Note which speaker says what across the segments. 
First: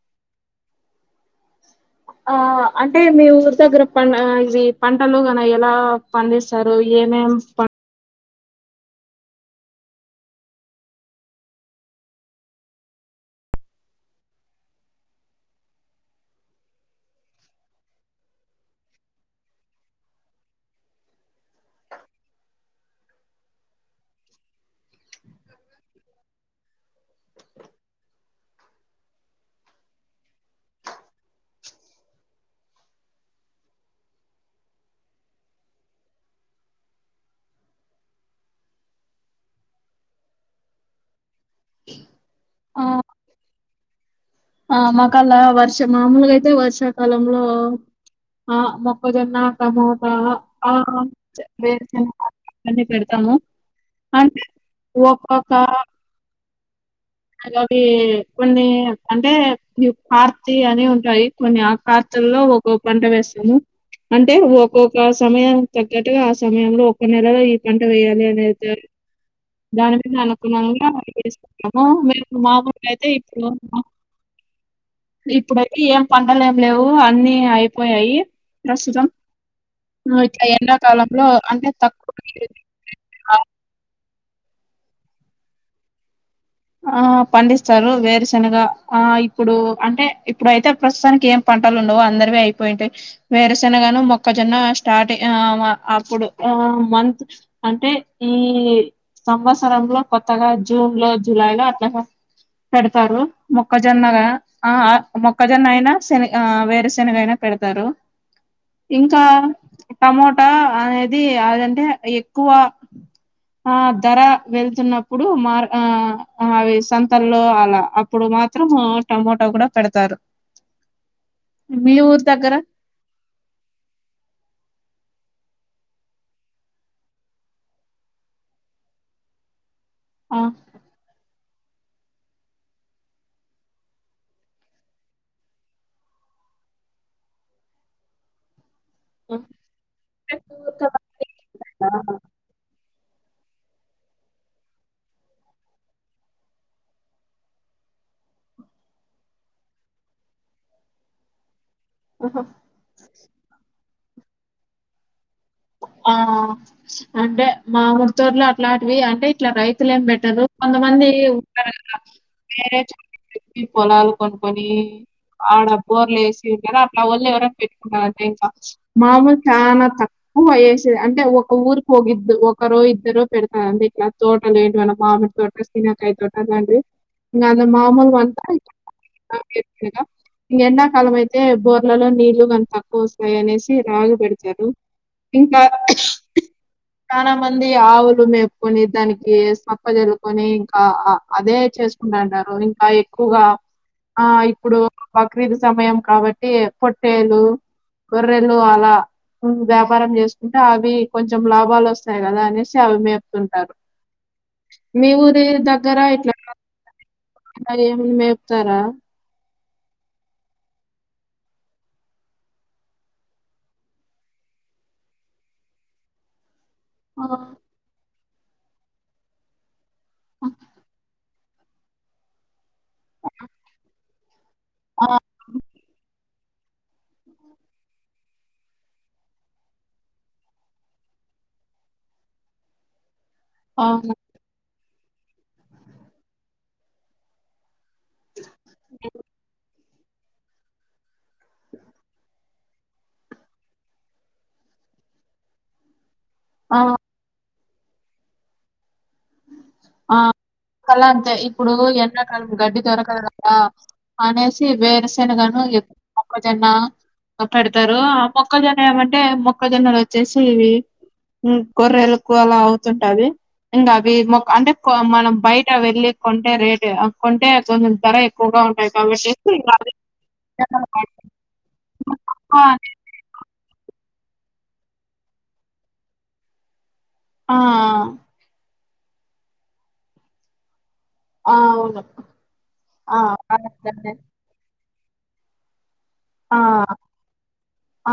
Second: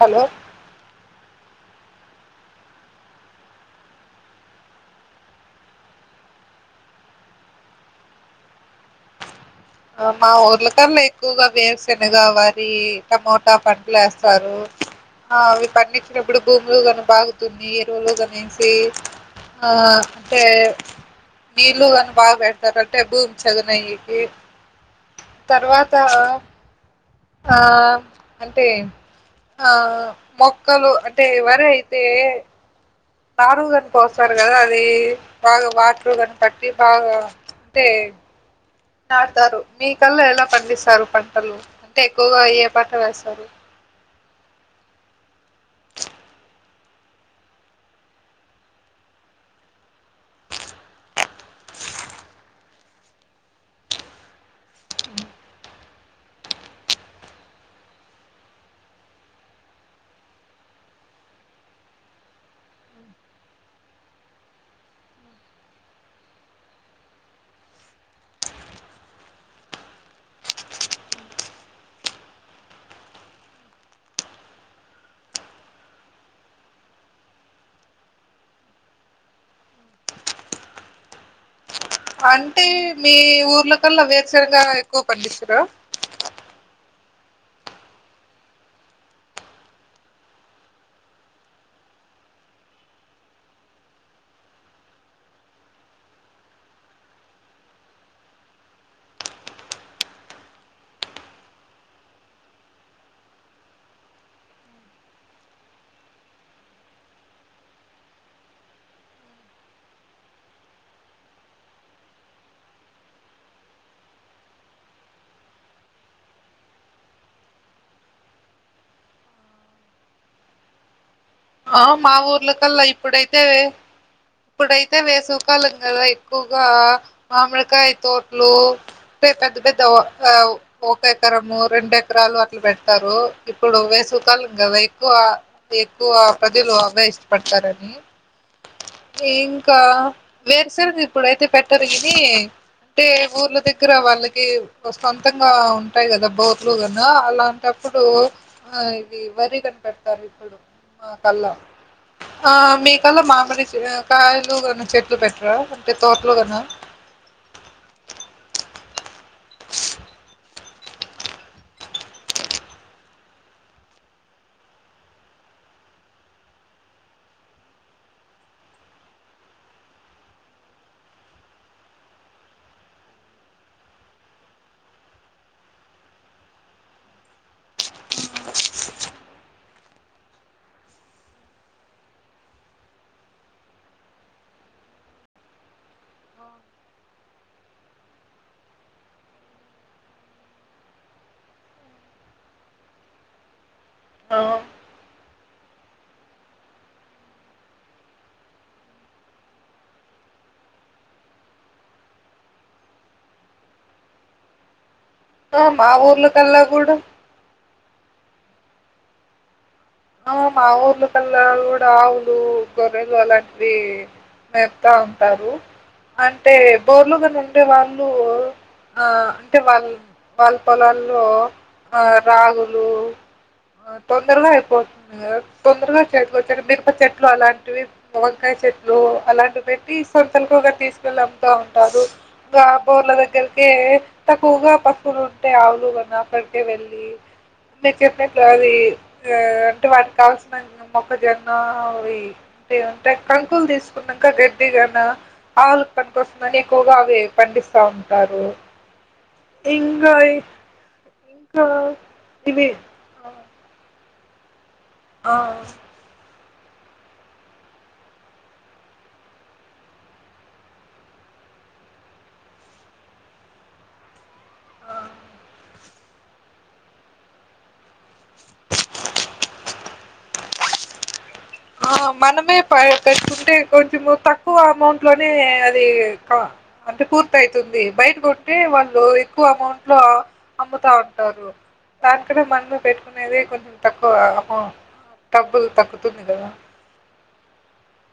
Speaker 1: Hello
Speaker 2: ఆ అంటే మీ ఊరి దగ్గర ప ఇవి పంటలు గన ఎలా పండిస్తారు ఏమేం
Speaker 1: మా ఊర్లకల్లా ఎక్కువగా వేరుశనగ వారి టమోటా పంటలు వేస్తారు ఆ అవి పండించినప్పుడు భూములు కానీ బాగుతున్ని ఎరువులు కనేసి ఆ అంటే నీళ్లు కానీ బాగు పెడతారు అంటే భూమి చగనయ్యది తర్వాత ఆ అంటే ఆ మొక్కలు అంటే ఎవరయితే నారు కనికొస్తారు కదా అది బాగా వాటర్ కనిపట్టి బాగా అంటే నాటతారు మీ కల్ ఎలా పండిస్తారు పంటలు అంటే ఎక్కువగా ఏయే
Speaker 2: ఆ
Speaker 1: పంట వేస్తారు
Speaker 2: ఆ మకలా వర్ష మామూలుగా అయితే వర్షాకాలంలో ఆ మొక్కజొన్న టమాట ఆ వేరుశనగ అన్నీ పెడతాము అంటే ఒక్కొక్క అలాగ కొన్ని అంటే కార్తీ అని ఉంటాయి కొన్ని ఆ కార్తీలో ఒక్కొక్క పంట వేస్తాము అంటే ఒక్కొక్క సమయానికి తగ్గట్టుగా ఆ సమయంలో ఒక్క నెలలో ఈ పంట వేయాలి అని దాని మీద అనుకులంగా మీము మామూలు అయితే ఇప్పుడు ఇప్పుడైతే ఏం పంటలు ఏం లేవు అన్నీ అయిపోయాయి ప్రస్తుతం ఇట్లా ఎండాకాలంలో అంటే తక్కువ నీరు
Speaker 1: అంటే మీ ఊర్ల కల్ల వేరే సొరకాయ ఎక్కువ పండిస్తుర్రా
Speaker 2: ఆ పండిస్తారు వేరుశెనగా ఆ ఇప్పుడు అంటే ఇప్పుడయితే ప్రస్తుతానికి ఏం పంటలు ఉండవు అందరివి అయిపోయింటయి వేరుశెనగాను మొక్కజొన్న స్టార్ట్ ఆ అప్పుడు ఆ మంత్ అంటే ఈ సంవత్సరంలో కొత్తగా జూన్ లో జులైలో అట్లా పెడతారు మొక్కజొన్నగా ఆ మొక్కజొన్న అయినా శనగ ఆ వేరుశనగ అయినా పెడతారు ఇంకా టమోటా అనేది అదంటే ఎక్కువ ఆ ధర వెళ్తున్నప్పుడు మార్ ఆ అవి సంతల్లో అలా అప్పుడు మాత్రం టమోటా కూడా పెడతారు
Speaker 1: ఆ
Speaker 2: మీ
Speaker 1: మా
Speaker 2: ఊరు దగ్గర
Speaker 1: ఊర్లకల్లా ఇప్పుడైతే ఇప్పుడైతే వేసు కాలం గద ఎక్కువగా మామిడికాయ తోట్లు పెద్ద పెద్ద
Speaker 2: ఆ
Speaker 1: ఒక ఎకరము రెండు ఎకరాలు అట్లా పెడతారు ఇప్పుడు వేసవకాలం కదా ఎక్కువ ఎక్కువ ప్రజలు అవే ఇష్టపడతారని ఇంకా వేరుశనగ ఇప్పుడైతే పెట్టరు
Speaker 2: ఆ
Speaker 1: ఇది అంటే ఊర్ల దగ్గర వాళ్ళకి సొంతంగా ఉంటాయి కదా బోర్లు కదా అలాంటప్పుడు ఆ ఇవి వరి కని పెడతారు ఇప్పుడు మాకల్ల
Speaker 2: ఆహా
Speaker 1: ఆ మీకల్ల మామిరి కాయిలు అ చె
Speaker 2: ఆ అంటే మా ముత్తూర్లో అట్లాంటివి వి అంటే ఇట్లా రైతులు ఏం పెట్టరు కొంతమంది ఉంటారు కదా వేరే చ పొలాలు కొనుకొని ఆడ బోర్లు వేసి ఉంటార అట్లా వాళ్ళు ఎవర పెట్టుకున్నారంట ఇంకా మామూలు చానా తక్కువ ఊ వేసే అంటే ఒక ఊరికి ఒక ఇద్దు ఒకరో ఇద్దరు పెడతారుండి ఇట్లా తోటలు ఏంటివన్నా మామిడి తోట సీనాకాయ తోట ఆట్లాంటివి ఇంకా అంత మామూలు అంతా ఇంక ఎండాకాలం అయితే బోర్లలో నీళ్లు కానీ తక్కువ వస్తాయి అనేసి రాగి పెడతారు ఇంకా చానా మంది ఆవులు మేపుకొని దానికి సప్పజల్లుకొని ఇంకా అదే చేసుకుంటు అంటారు ఇంకా ఎక్కువగా ఆ ఇప్పుడు బక్రీద్ సమయం కాబట్టి పొట్టేలు గొర్రెలు అలా వ్యాపారం చేసుకుంటే అవి కొంచెం లాభాలు వస్తాయి కదా అనేసి అవి మేపుతుంటారు మీ ఊరి
Speaker 1: ఆ మా ఊర్ల కల్ల కూడా
Speaker 2: మరి ఏం మేపుతారా
Speaker 1: ఆ మా ఊర్ల కల్ల కూడా ఆవులు గొర్రెలు అలాంటివి మేపుతా ఉంటారు అంటే
Speaker 2: ఆ!
Speaker 1: బోర్లుగన ఉంటే వాళ్ళు ఆ అంటే వాళ్ళు వాళ్ళ పొలాల్లో ఆ రాగులు ఆహ్, తొందరగా
Speaker 2: ఆ!
Speaker 1: తొందరగా చేతికి మిరప చెట్లు అలాంటివి వంకాయ చెట్లు అలాంటివి పెట్టి సంతలకు తీసుకెళ్ళ అమ్ముతా ఉంటారు ఇంగ బోర్ల దగ్గర ఇంకే
Speaker 2: అవును.
Speaker 1: తక్కువగా ప పొలాలు ఉంటే ఆవులు గున అక్కడికే వెళ్ళి మీ చెప్పే స్టోరి అ వాటి కావాల్సిన మొక్కజొన్న అవి అంటే కంకులు తీసుకున్నాక గడ్డిగా గన పనికి వస్తుందని
Speaker 2: ఆ!
Speaker 1: ఎక్కువగా అవే పండిస్తారు సా ఉగుంటారు
Speaker 2: ఆ కలా అంతే
Speaker 1: ఇంకా
Speaker 2: ఇప్పుడు ఎండకాలం
Speaker 1: ఇవి
Speaker 2: గడ్డి దరకల కదా అ వే
Speaker 1: ఆ
Speaker 2: సనగాను ఎ మొక్కజొన్న పెడతారు ఆ మొక్కజొన్న ఏమంటే మొక్కజొన్నలు వచ్చేసి ఇవి గొర్రెలకు అలా అవుతుంటావి ఇంకా వ అంటే
Speaker 1: ఆ ఆ
Speaker 2: మనం బయట వెళ్ళి కొంటే రేటు కొంటే కొంచెం ధర ఎక్కువగా ఉంటాయి కాబట్టిసి ఇ
Speaker 1: ఆ మనమే ప కట్టుకుంటే కొంచము తక్కువ అమౌంట్ లోనే అది అంటే పూర్తి
Speaker 2: ఆ,
Speaker 1: అయితుంది బయట కొట్టటి వా లో ఎక్కువ అమౌంట్ లో అమ్ముతా ఉన్ టారు
Speaker 2: ఆ, అవును
Speaker 1: దానికన్న మనమే
Speaker 2: ఆ,
Speaker 1: పెట్టుకునే కొంచెం తక్కువ
Speaker 2: అట్లనే.
Speaker 1: అమౌంట్ డబ్బులు తక్కుతు కదా
Speaker 2: ఆ,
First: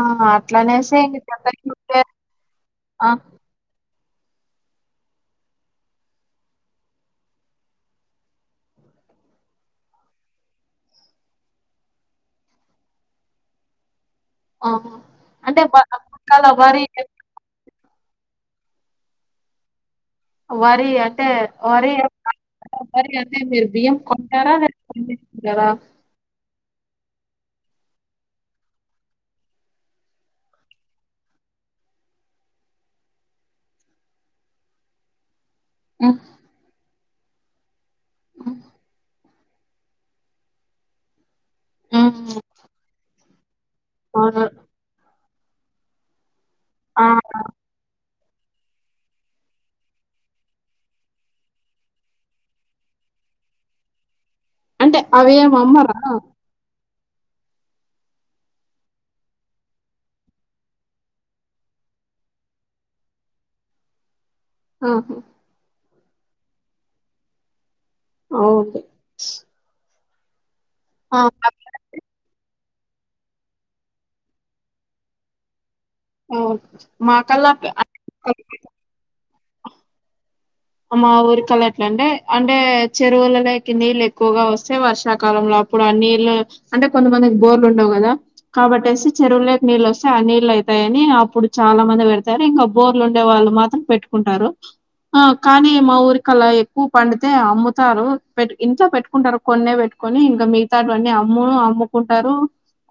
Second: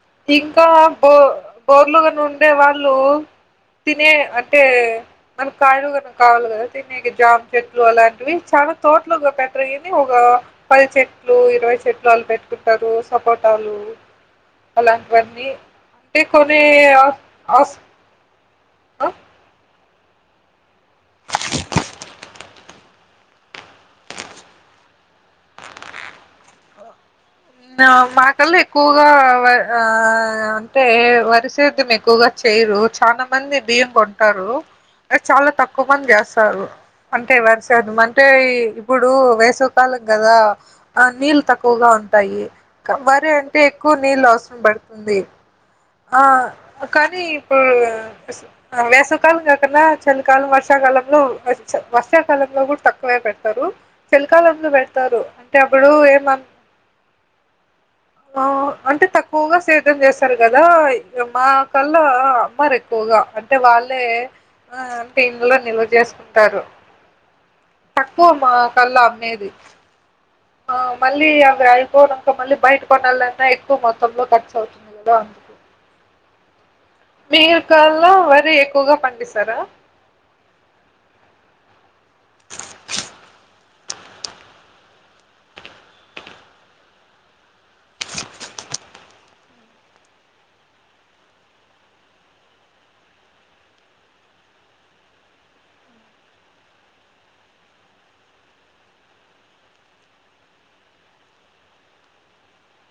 Speaker 2: ఆ,
Speaker 1: ఇంకా
Speaker 2: అట్లనేసి
Speaker 1: బో
Speaker 2: ఇంక దగ్గరికి ఉంటే
Speaker 1: బోర్లుగాని ఉండే వాళ్ళు
Speaker 2: ఆ,
Speaker 1: తినే అంటే మన కాయలుగా కావాలి కదా తినేక జామ్ చెట్లు అలాంటివి చాలా తోటలోగా పెట్ట్రని ఒక పది చెట్లు ఇరవై చెట్లు అళ పెట్టుకుంట ట్టరు సపోటాలు
Speaker 2: ఆ.
Speaker 1: అలాంటివన్నీ
Speaker 2: అంటే బ-
Speaker 1: అంటే
Speaker 2: పక్కాల
Speaker 1: కొన్ని
Speaker 2: వరి
Speaker 1: అస్ అవసర్ ఆ
Speaker 2: వరి అంటే వరి వరి అంటే మీరు బియ్యం కొంటారా లేకుంటె పండించుకుంటారా
Speaker 1: మాకల్లా ఎక్కువగా ఆ అంటే వరి సేద్యం ఎక్కువగా చేయరు చాలా మంది బియ్యం కొంటారు అ చాలా తక్కు కువం
Speaker 2: మ్మ్
Speaker 1: చేస్తారు అంతే వర్స్ మనం అంటే ఇప్పుడు వేసవ్ సవి కాలం గదా ఆ నీళ్ తక్కువగ్ టయి ఇంక వరి అన్ టే ఎక్కువ నీళ్ళు
Speaker 2: అవును
Speaker 1: అవసరం పడుతుంది ఆ
Speaker 2: ఆ
Speaker 1: కానీ ఇప్పుడు వేసవికాలం కాకుండా చలికాలం వర్షాకాలంలో వెచ్ వర్షాకాలంలో కూడా తక్కువే పెడతారు చలికాలంలో
Speaker 2: అంటే
Speaker 1: పెడతారు
Speaker 2: అవి ఏమి
Speaker 1: అంటే అప్పుడు
Speaker 2: అమ్మరా
Speaker 1: ఏమను ఆ అంటే తక్కువగా సేద్యం చేస్తారు కదా మా కల్లా అమ్మరు ఎక్కువగా అంటే వాళ్ళే ఆ
Speaker 2: ఆహా
Speaker 1: టైమ్ లో నిల్వ చేస్ టారరు తక్కువ మా
Speaker 2: అవునులే
Speaker 1: కళ్ళ అమ్మేది ఆ మళ్ళీ అవి అయిపోనంక మళ్ళీ బయట కొనలన్నా ఎక్కువ మొత్తంలో ఖర్చవుతుంది కదా
Speaker 2: అవును మా కల్లా
Speaker 1: మీర్ కాళ్ళ వరి ఎక్కువగా పండిస్ తరా
Speaker 2: మా ఊరికళ ఎట్లంటే అంటే చెరువులకి నీళ్ళు ఎక్కువగా వస్తే వర్షాకాలంలో అప్పుడు ఆ నీళ్ళు అంటే కొంతమందికి బోర్లు ఉండవు కదా కాబట్టేసి చెరువులోకి నీళ్ళు వస్తే ఆ నీళ్ళు అయితాయని అప్పుడు చాలా మంది పెడతారు ఇంకా బోర్లు ఉండే వాళ్ళు మాత్రం పెట్టుకుంటారు ఆ కానీ మా ఊరికలా ఎక్కువ పండితే అమ్ముతారు పెట్ ఇంట్ పెట్టుకుంటారు కొన్నే పెట్టుకొని ఇంకా మిగతాడువన్నీ అమ్మును అమ్ముకుంటారు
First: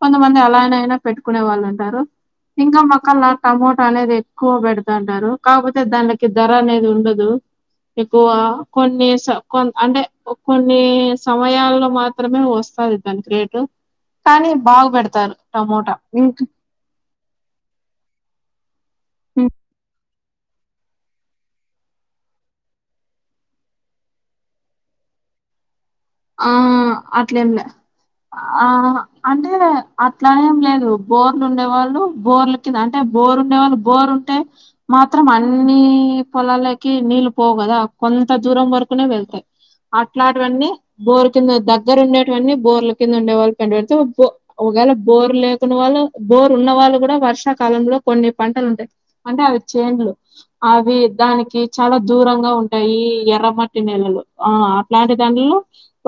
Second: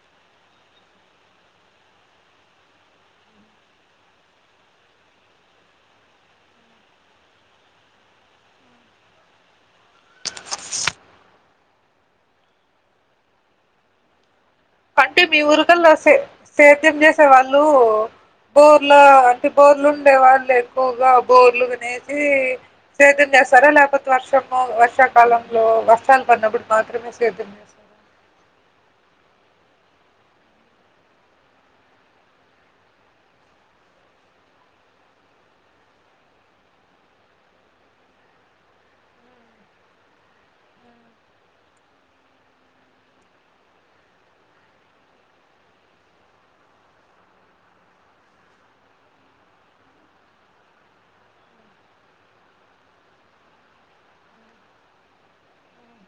Speaker 2: కొంతమంది అలానైనా పెట్టుకునే వాళ్ళు ఉంటారు ఇంకా మాక్కలా టమోటా అనేది ఎక్కువ పెడతంటారు కాకపోతే దానికి ధర అనేది ఉండదు ఎక్కువ కొన్ని కొ అంటే కొన్ని సమయాల్లో మాత్రమే వస్తది దానికికేటు
Speaker 1: అంటే మీ ఊరుకల్ల సే
Speaker 2: ఇంక
Speaker 1: సేద్యం చేసే వాళ్ళు బోర్ల ఆ అంటే
Speaker 2: హ్మ్.
Speaker 1: బోర్లు ఉండే వాళ్ళు ఎక్కువగా బోర్లు గనేసి సేదం చేస్తారా లేకపోతే వర్షము వర్షాకాలంలో వర్షాలు
Speaker 2: ఆ
Speaker 1: పడినప్పుడు మాత్రమే
Speaker 2: అట్లేం
Speaker 1: సేద్యం
Speaker 2: లే
Speaker 1: చేస్తారా
Speaker 2: ఆ అంటే అట్లానేం లేదు బోర్లు ఉండే వాళ్ళు బోర్ల కింద అంటే బోర్ ఉండే వాళ్ళు బోర్ ఉంటే మాత్రం అన్ని పొలాలకి నీళ్ళు పోవు కదా కొంత దూరం వరకునే వెళ్తాయి అట్లాటివన్నీ బోర్ కింద దగ్గర ఉండేటువి అన్నీ బోర్ల కింద ఉండే వాళ్ళు పంట పెడితే ఒకయాళ బోరు లేకున్న వాళ్ళు బోరు ఉన్న వాళ్ళు కూడా వర్షాకాలంలో కొన్ని పంటలు ఉంటాయి అంటే అవి చేన్లు అవి దానికి చాలా దూరంగా ఉంటాయి ఎర్రమట్టి నేలలు ఆ అట్లాంటి దాండ్లో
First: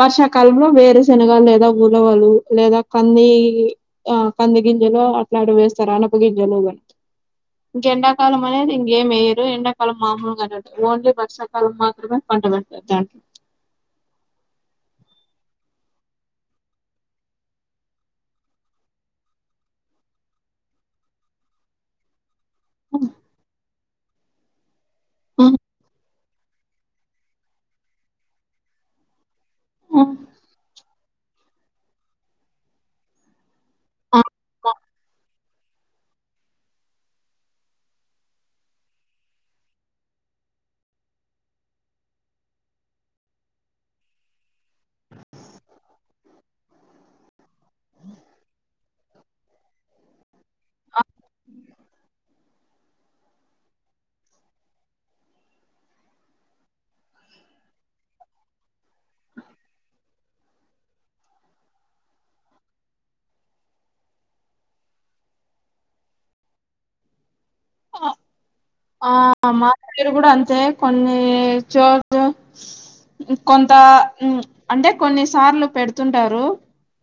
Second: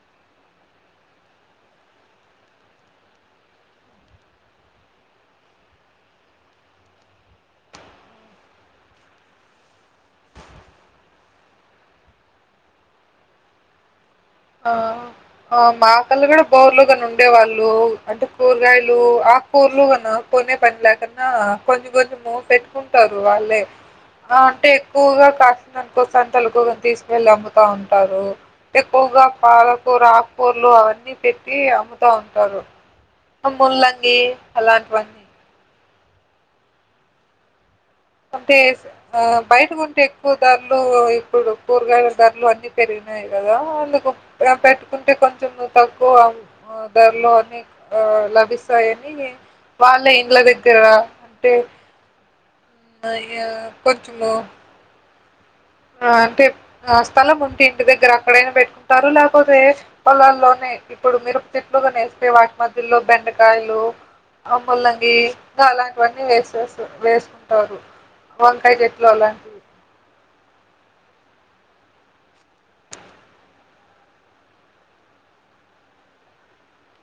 Speaker 2: వర్షాకాలంలో వేరు శనగలు లేదా ఉలవలు లేదా కంది ఆ కంది గింజలు అట్లాటివి వేస్తారు అనప గింజలు కా ఇంకా ఎండాకాలం అనేది ఇంకేం వేయరు ఎండాకాలం మామూలుగా ఓన్లీ వర్షాకాలం మాత్రమే పంట పెడతారు దాంట్లో
Speaker 1: ఆ మాకల్ల కూడా బోర్లుగాని ఉండేవాళ్ళు అంటే కూరగాయలు ఆకూరలు గాను కొనే పని లేకున్నా కొంచెం కొంచెము పెట్టుకుంటారు వాళ్ళే ఆ అం టే ఎక్కువగా కాసింది అనుకో సంతలు కూ తీసుకెళ్ళి అమ్ముతా ఉంటారు ఎక్ పోగా పాలకూరు ఆక్కుర్లు అవన్నీ పెట్టి అమ్ముతా ఉంటారు ముల్లంగి అలాంటివి అన్నీ అంటే ఆ బయట కొంటే ఎక్కువ ధరలు ఇప్పుడు కూరగాయల ధరలు అన్ని పెరిగినాయి కదా అందుకు పెట్టుకుంటే కొంచెం తక్కువ ధరలో అని ఆ లభిస్తాయని వాళ్ళ ఇండ్ల దగ్గర అంటే కొంచుము ఆ అంటే ఆ స్థలం ఉంటి ఇంటి దగ్గర అక్కడైనా పెట్టుకుంటారు లేకపోతే పొలాల్లోనే ఇప్పుడు మీరు చెట్లుగా నేస్తే వాటి మధ్యలో బెండకాయలు ఆ ముల్లంగి అలాంటివన్నీ వేసే వేసు
Speaker 2: ఆ మా సైడు కూడా అ తే కొన్ని చో కొంత అంటే కొన్ని సార్లు పెడుతుంటారు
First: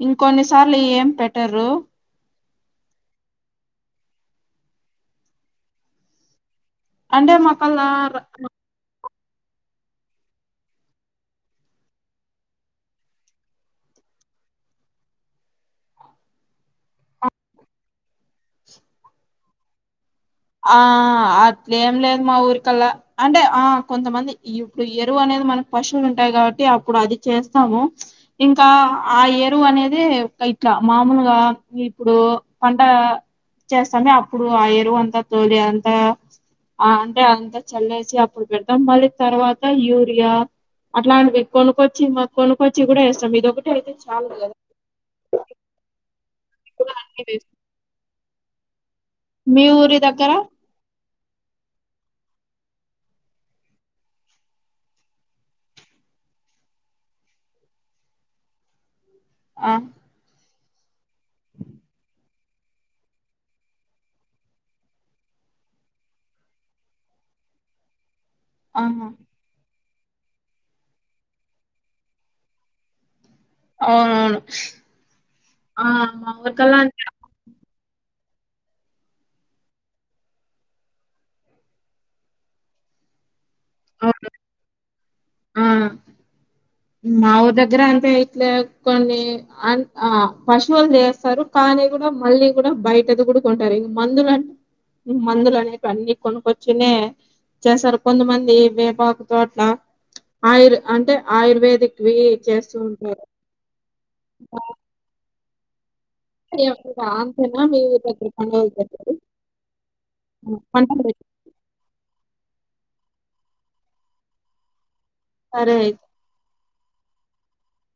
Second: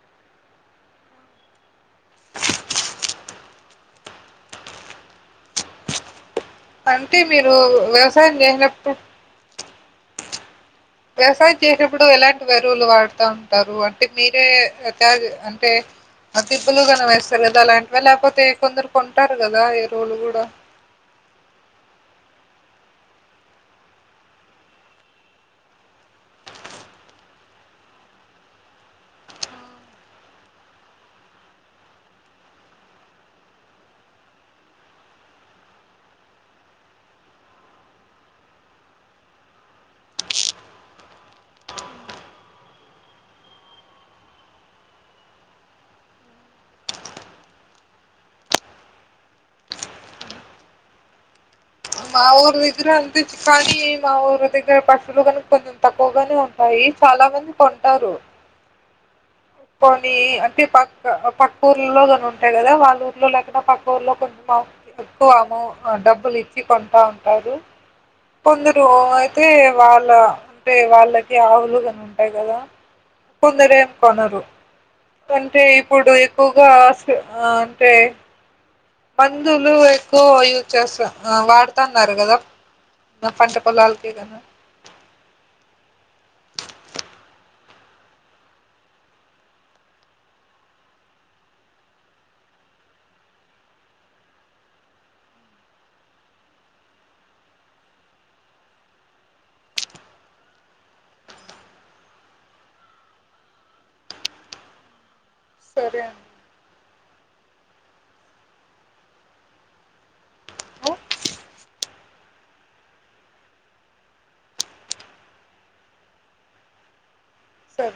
Speaker 2: ఇంకొన్ని సార్లు ఏం పెట్టరు
Speaker 1: అంటే మీరు వ్యవసాయం చేసినప్పుడు వ్యవసాయం చేసినప్పుడు ఎలాంటి వెరువులు వాడుతా ఉంటారు అంటే మీరే తయా ఆంటే దిబ్బలు కన వేస్తారు కదా అలాంటి లేకపోతే కొందరు కొంటారు రు కదా ఎరువులు గు
Speaker 2: ఆ అట్లే ఏంలేదు మా ఊరి కల్లా అంటే ఆ కొంతమంది ఇప్పుడు ఎరువు అనేది మనకి పశువులు ఉంటాయి కాబట్టి అప్పుడు అది చేస్తాము ఇంకా ఆ ఎరువు అనేది ఇట్లా మామూలుగా ఇప్పుడు పంట చేస్తామె అప్పుడు ఆ ఎరువు అంతా తోలి అంతా అంటే అంతా చల్లేసి అప్పుడు పెడతాం మళ్ళీ తర్వాత యూరియా అట్లాంటివి కొనుక్కొచ్చి మా కొనుక్కొచ్చి కూడా ఏస్తాం ఇదొకటి అయితే చాలదు కదా అవి కూడా అన్ని మీ ఊరి దగ్గర
Speaker 1: మా ఊరి దగ్గర అంత చ కానీ మా ఊరి దగ్గర పశువులు కానీ కొంచెం తక్కువగానే ఉంటాయి చాలా మంది కొంటారు
Speaker 2: ఆ
Speaker 1: కొని అ పక్క పక్క ఊర్లో కాని ఉంటాయి కదా వాళ్ళ ఊర్లో లేకడా పక్క ఊర్లో కొంచ ఎక్కువ ఆమో డబ్బులు ఇచ్చ కొంటా ఉంటారు కొందరు
Speaker 2: ఆహా
Speaker 1: అయితే వాళ్ళ అంటే వాళ్ళకి ఆవులుగాని ఉంటాయి కదా కొందరు ఎం కొనరు
Speaker 2: అవునవును
Speaker 1: అంటే
Speaker 2: ఆ
Speaker 1: ఇప్పుడు
Speaker 2: మా
Speaker 1: ఎక్కువగా
Speaker 2: ఊరికల్లా అంతే
Speaker 1: ఆ టే మందులు ఎక్కువ యూజ్ చేస్త వాడుతన్నారు కదా పంట పలాలకే
Speaker 2: అవును
Speaker 1: గను
Speaker 2: ఆ మాఊరు దగ్గర అంతే ఇట్లే కొన్ని అన్ ఆ పశువులు చేస్తారు కానీ కూడా మళ్ళీ కూడా బయటదిగుడా కుంటారు ఇ మందులు మందులు అనే అన్ని కొనుకొచ్చునే చేస్తారు కొంతమంది వేపాకుతో అట్లా ఆయుర్ అంటే ఆయుర్వేదిక్వి చేస్తు ఉంటారు
Speaker 1: సరే అండి
Speaker 2: అంతే మరి సరే అయితే
Speaker 1: సర